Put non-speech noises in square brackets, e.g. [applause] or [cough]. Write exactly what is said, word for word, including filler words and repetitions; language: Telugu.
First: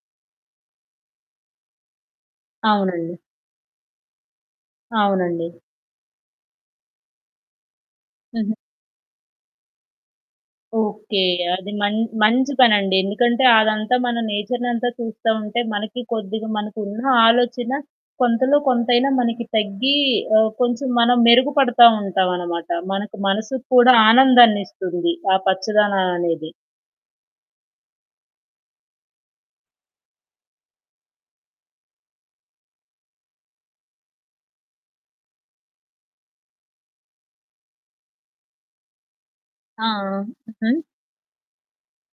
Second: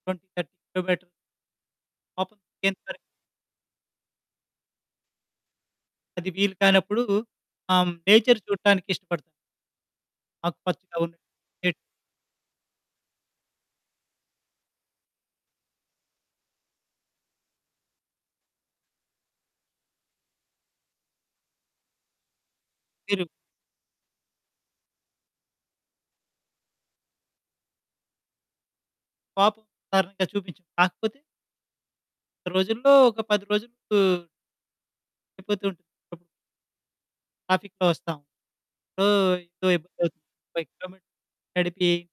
ట్వెంటీ థర్టీ కిలోమీటర్ [unintelligible] అవునండి. అవునండి. అది వీలు కానప్పుడు ఆహ్, హ్మ్. నేచర్ హుహు. చూడటానికి ఇష్టపడతా. ఆకు పచ్చ ఓకె. అది [unintelligible] మన్ మంచి పనండి. ఎందుకంటే అదంతా మన నేచర్‌నంతా చూస్తా ఉంటే మనకి కొద్దిగ, మనకున్న ఆలోచన కొంతలో, కొంతైనా మనకి తగ్గి ఆహ్, కొంచెం మనం మెరుగుపడతా ఉంటాం అనమాట. మనకు మీరు మనసుకు కూడా ఆనందాన్నిస్తుంది. ఆ పచ్చదనం అనేది. పాపం కారణంగా చూపించం కాకపోతే రోజుల్లో ఒక పది రోజులు అయిపోతూ ఉంటుంది. ట్రాఫిక్‌లో వస్తాం. సో ఆ! ఇబ్బందవుతుంది. ఫైవ్ హుహు. కిలోమీటర్ నడిపి